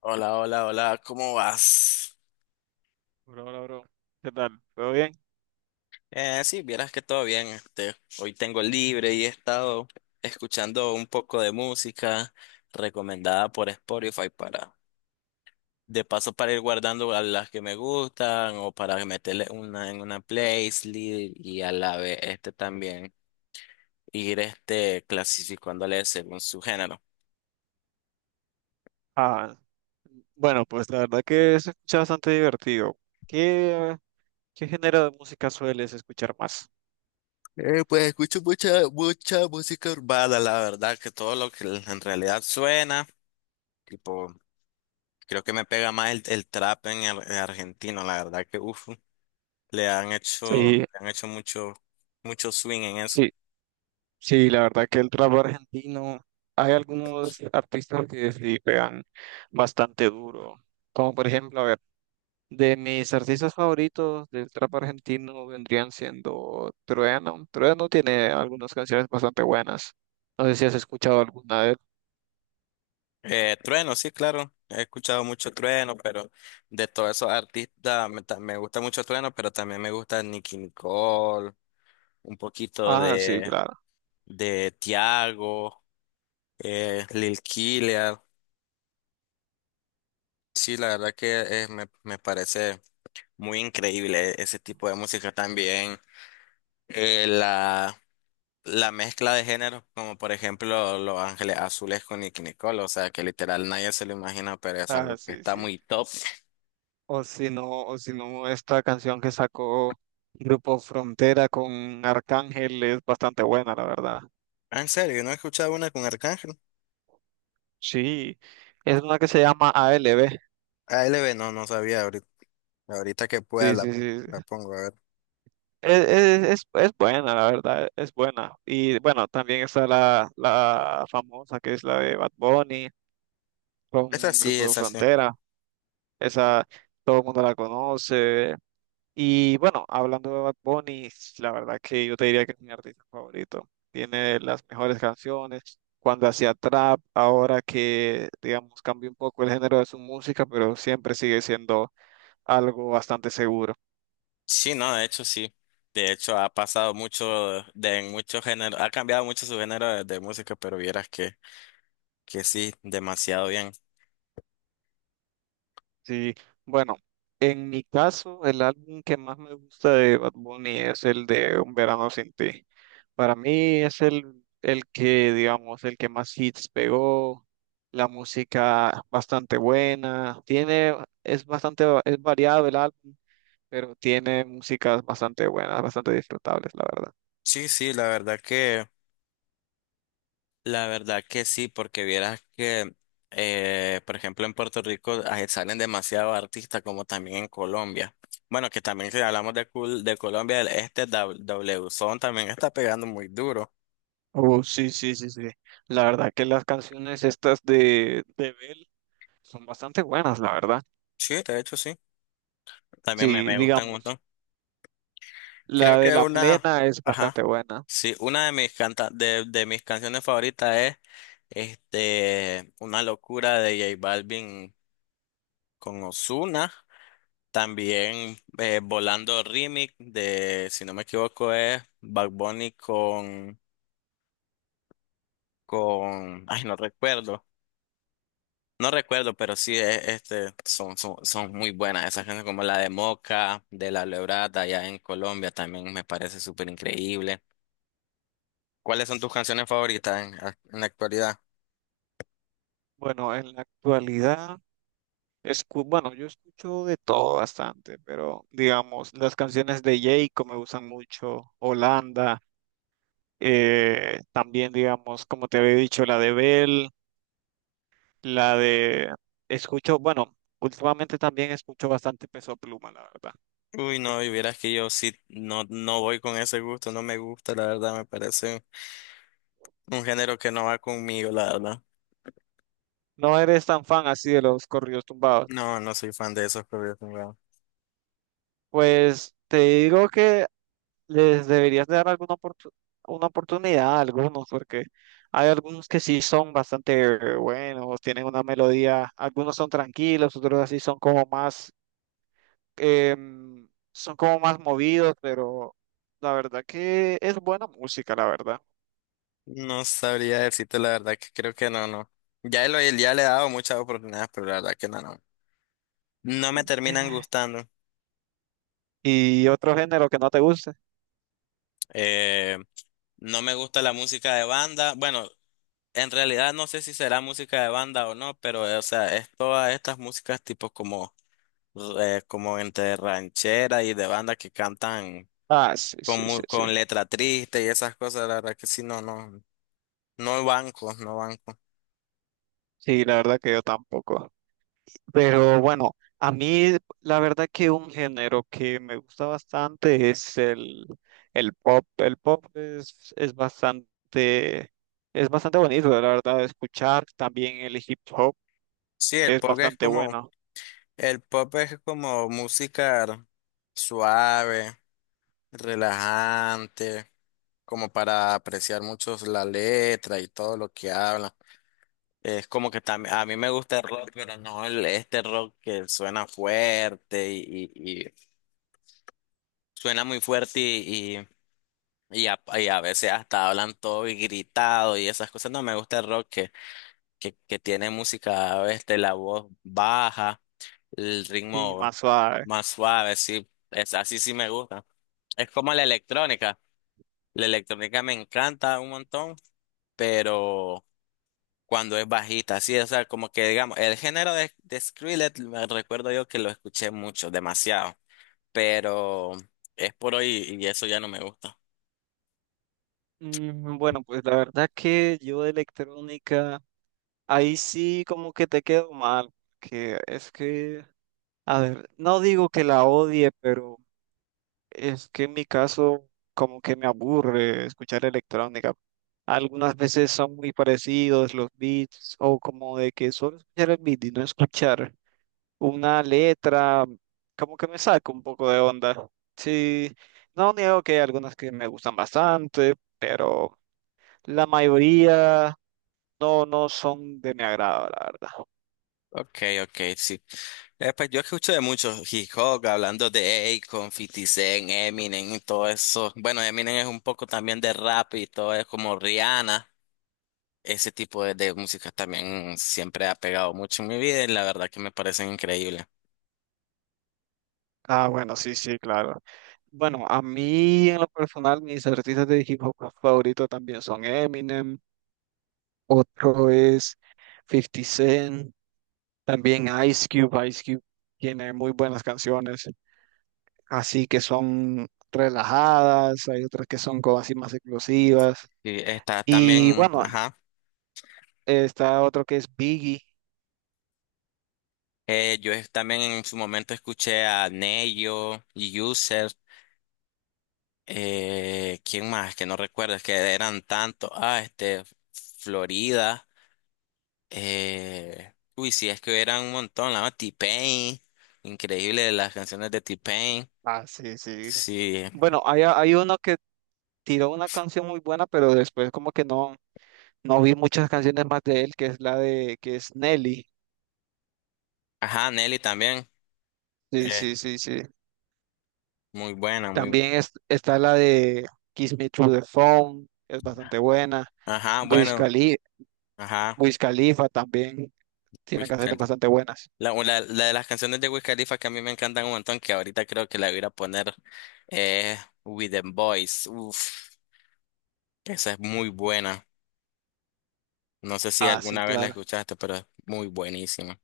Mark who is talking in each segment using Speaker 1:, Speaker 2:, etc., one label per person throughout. Speaker 1: Hola, hola, hola, ¿cómo vas?
Speaker 2: Bro, bro, bro. ¿Qué tal? ¿Todo bien?
Speaker 1: Sí, vieras que todo bien, hoy tengo libre y he estado escuchando un poco de música recomendada por Spotify para, de paso para ir guardando a las que me gustan o para meterle una en una playlist y a la vez también ir clasificándole según su género.
Speaker 2: Ah, bueno, pues la verdad que se escucha bastante divertido. ¿Qué, qué género de música sueles escuchar más?
Speaker 1: Pues escucho mucha música urbana, la verdad, que todo lo que en realidad suena. Tipo, Creo que me pega más el trap argentino, la verdad que uf,
Speaker 2: Sí,
Speaker 1: le han hecho mucho swing en eso.
Speaker 2: sí, sí, la verdad que el trap argentino, hay algunos artistas que sí pegan bastante duro. Como por ejemplo, a ver, de mis artistas favoritos del trap argentino vendrían siendo Trueno. Trueno tiene algunas canciones bastante buenas. No sé si has escuchado alguna de él.
Speaker 1: Trueno, sí, claro, he escuchado mucho Trueno, pero de todos esos artistas me gusta mucho Trueno, pero también me gusta Nicki Nicole, un poquito
Speaker 2: Ah, sí, claro.
Speaker 1: de Tiago, Lil Killer. Sí, la verdad que me parece muy increíble ese tipo de música también. Eh, la la mezcla de géneros, como por ejemplo Los Ángeles Azules con Nicki Nicole, o sea que literal nadie se lo imagina, pero es
Speaker 2: Ah,
Speaker 1: algo que
Speaker 2: sí,
Speaker 1: está
Speaker 2: sí.
Speaker 1: muy top.
Speaker 2: O si no, esta canción que sacó Grupo Frontera con Arcángel es bastante buena, la verdad.
Speaker 1: Ah, en serio, no he escuchado una con Arcángel.
Speaker 2: Sí, es una que se llama ALB.
Speaker 1: A ALB no, no sabía ahorita. Ahorita que pueda
Speaker 2: Sí, sí,
Speaker 1: la
Speaker 2: sí.
Speaker 1: pongo a ver.
Speaker 2: Es buena, la verdad, es buena. Y bueno, también está la famosa que es la de Bad Bunny
Speaker 1: Esa
Speaker 2: con
Speaker 1: sí,
Speaker 2: Grupo
Speaker 1: esa sí.
Speaker 2: Frontera. Esa todo el mundo la conoce. Y bueno, hablando de Bad Bunny, la verdad que yo te diría que es mi artista favorito. Tiene las mejores canciones. Cuando hacía trap, ahora que, digamos, cambió un poco el género de su música, pero siempre sigue siendo algo bastante seguro.
Speaker 1: Sí, no, de hecho sí. De hecho ha pasado mucho de en muchos géneros, ha cambiado mucho su género de música, pero vieras que sí, demasiado bien.
Speaker 2: Sí, bueno, en mi caso, el álbum que más me gusta de Bad Bunny es el de Un Verano Sin Ti. Para mí es el que, digamos, el que más hits pegó, la música bastante buena, tiene, es bastante, es variado el álbum, pero tiene músicas bastante buenas, bastante disfrutables, la verdad.
Speaker 1: Sí, sí, la verdad que sí, porque vieras que, por ejemplo, en Puerto Rico ah, salen demasiados artistas, como también en Colombia. Bueno, que también si hablamos de Colombia, W W Son también está pegando muy duro.
Speaker 2: Oh, sí, sí, sí, sí. La verdad que las canciones estas de Bell son bastante buenas, la verdad.
Speaker 1: Sí, de hecho sí, también
Speaker 2: Sí,
Speaker 1: me gustan un
Speaker 2: digamos.
Speaker 1: montón. Creo
Speaker 2: La de
Speaker 1: que
Speaker 2: La
Speaker 1: una,
Speaker 2: Plena es
Speaker 1: ajá,
Speaker 2: bastante buena.
Speaker 1: sí, una de mis canciones favoritas es, Una Locura de J Balvin con Ozuna. También Volando Remix de, si no me equivoco, es Bad Bunny ay, no recuerdo, pero sí, son muy buenas esas canciones como la de Moca, de La Lebrada, allá en Colombia, también me parece súper increíble. ¿Cuáles son tus canciones favoritas en la actualidad?
Speaker 2: Bueno, en la actualidad, bueno, yo escucho de todo bastante, pero digamos, las canciones de Jayco me gustan mucho, Holanda, también digamos, como te había dicho, la de Bell, la de... Escucho, bueno, últimamente también escucho bastante Peso Pluma, la verdad.
Speaker 1: Uy, no, y vieras que yo sí, no, no voy con ese gusto, no me gusta, la verdad, me parece un género que no va conmigo, la verdad.
Speaker 2: No eres tan fan así de los corridos tumbados.
Speaker 1: No, no soy fan de esos corridos.
Speaker 2: Pues te digo que les deberías de dar una oportunidad a algunos, porque hay algunos que sí son bastante buenos, tienen una melodía, algunos son tranquilos, otros así son como más, son como más movidos, pero la verdad que es buena música, la verdad.
Speaker 1: No sabría decirte la verdad que creo que no, no. Ya, ya le he dado muchas oportunidades, pero la verdad que no, no. No
Speaker 2: Mm.
Speaker 1: me terminan gustando.
Speaker 2: Y otro género que no te guste.
Speaker 1: Eh, no me gusta la música de banda. Bueno, en realidad no sé si será música de banda o no, pero o sea, es todas estas músicas tipo como entre ranchera y de banda que cantan
Speaker 2: Ah, sí, sí, sí, sí.
Speaker 1: con letra triste y esas cosas, la verdad que sí, no, no. No banco, no banco.
Speaker 2: Sí, la verdad que yo tampoco. Pero bueno, a mí la verdad que un género que me gusta bastante es el pop. El pop es bastante bonito, la verdad, de escuchar. También el hip hop
Speaker 1: Sí, el
Speaker 2: es
Speaker 1: pop es
Speaker 2: bastante
Speaker 1: como...
Speaker 2: bueno
Speaker 1: El pop es como música suave, relajante, como para apreciar mucho la letra y todo lo que habla. Es como que también, a mí me gusta el rock, pero no el rock que suena fuerte y suena muy fuerte y a veces hasta hablan todo y gritado y esas cosas. No me gusta el rock que tiene música, la voz baja, el
Speaker 2: y
Speaker 1: ritmo.
Speaker 2: más suave.
Speaker 1: Más suave, sí. Es, así sí me gusta. Es como la electrónica. La electrónica me encanta un montón, pero cuando es bajita, sí, o sea, como que digamos, el género de Skrillex, me recuerdo yo que lo escuché mucho, demasiado, pero es por hoy y eso ya no me gusta.
Speaker 2: Mm, bueno, pues la verdad que yo de electrónica, ahí sí como que te quedo mal, que es que, a ver, no digo que la odie, pero es que en mi caso, como que me aburre escuchar electrónica. Algunas veces son muy parecidos los beats, o como de que solo escuchar el beat y no escuchar una letra, como que me saca un poco de onda. Sí, no niego que hay algunas que me gustan bastante, pero la mayoría no, no son de mi agrado, la verdad.
Speaker 1: Ok, ok, sí. Pues yo escucho de muchos hip hop, hablando de Akon, Fifty Cent, Eminem y todo eso. Bueno, Eminem es un poco también de rap y todo es como Rihanna. Ese tipo de música también siempre ha pegado mucho en mi vida y la verdad que me parecen increíbles.
Speaker 2: Ah, bueno, sí, sí, claro. Bueno, a mí en lo personal, mis artistas de hip hop favoritos también son Eminem. Otro es Fifty Cent, también Ice Cube. Ice Cube tiene muy buenas canciones, así que son relajadas, hay otras que son como así más explosivas.
Speaker 1: Y está
Speaker 2: Y
Speaker 1: también,
Speaker 2: bueno,
Speaker 1: ajá,
Speaker 2: está otro que es Biggie.
Speaker 1: también en su momento escuché a Neyo, User, ¿quién más? Que no recuerdo, es que eran tantos, ah, Florida, uy, sí, es que eran un montón, la verdad, T-Pain, increíble las canciones de T-Pain,
Speaker 2: Ah, sí, sí.
Speaker 1: sí,
Speaker 2: Bueno, hay uno que tiró una canción muy buena, pero después como que no, no vi muchas canciones más de él, que es la de, que es Nelly.
Speaker 1: ajá, Nelly también,
Speaker 2: Sí,
Speaker 1: eh,
Speaker 2: sí, sí, sí.
Speaker 1: muy buena, muy,
Speaker 2: También está la de Kiss Me Through the Phone, es bastante buena.
Speaker 1: ajá,
Speaker 2: Wiz
Speaker 1: bueno.
Speaker 2: Khali-
Speaker 1: Ajá.
Speaker 2: Wiz Khalifa también tiene
Speaker 1: Wiz
Speaker 2: canciones
Speaker 1: Khalifa,
Speaker 2: bastante buenas.
Speaker 1: La de las canciones de Wiz Khalifa que a mí me encantan un montón, que ahorita creo que la voy a ir a poner es With the Boys. Uf, esa es muy buena. No sé si
Speaker 2: Ah, sí,
Speaker 1: alguna vez la
Speaker 2: claro.
Speaker 1: escuchaste, pero es muy buenísima.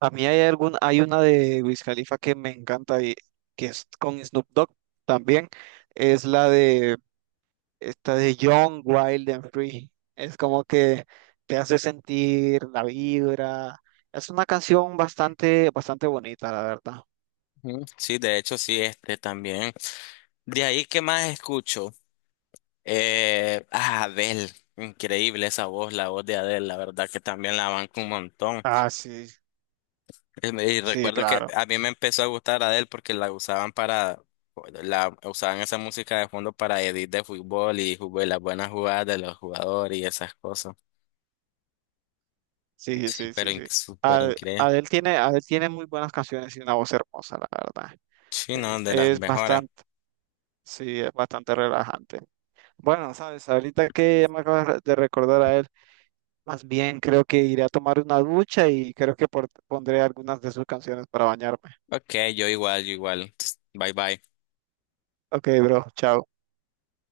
Speaker 2: A mí hay algún, hay una de Wiz Khalifa que me encanta y que es con Snoop Dogg también. Es la de esta de Young, Wild and Free. Es como que te hace sentir la vibra. Es una canción bastante, bastante bonita, la verdad.
Speaker 1: Ujú. Sí, de hecho, sí, también. De ahí, ¿qué más escucho? Adele. Increíble esa voz, la voz de Adele, la verdad que también la banco un montón.
Speaker 2: Ah, sí,
Speaker 1: Y
Speaker 2: sí,
Speaker 1: recuerdo que
Speaker 2: claro.
Speaker 1: a mí me empezó a gustar Adele porque la usaban para, la usaban esa música de fondo para edit de fútbol las buenas jugadas de los jugadores y esas cosas.
Speaker 2: Sí,
Speaker 1: Sí,
Speaker 2: sí, sí, sí.
Speaker 1: súper increíble.
Speaker 2: Adele tiene muy buenas canciones y una voz hermosa, la verdad.
Speaker 1: Sí, no, de las
Speaker 2: Es
Speaker 1: mejores.
Speaker 2: bastante, sí, es bastante relajante. Bueno, sabes, ahorita que me acabas de recordar a él, más bien creo que iré a tomar una ducha y creo que pondré algunas de sus canciones para bañarme.
Speaker 1: Ok, yo igual, yo igual. Bye bye.
Speaker 2: Ok, bro, chao.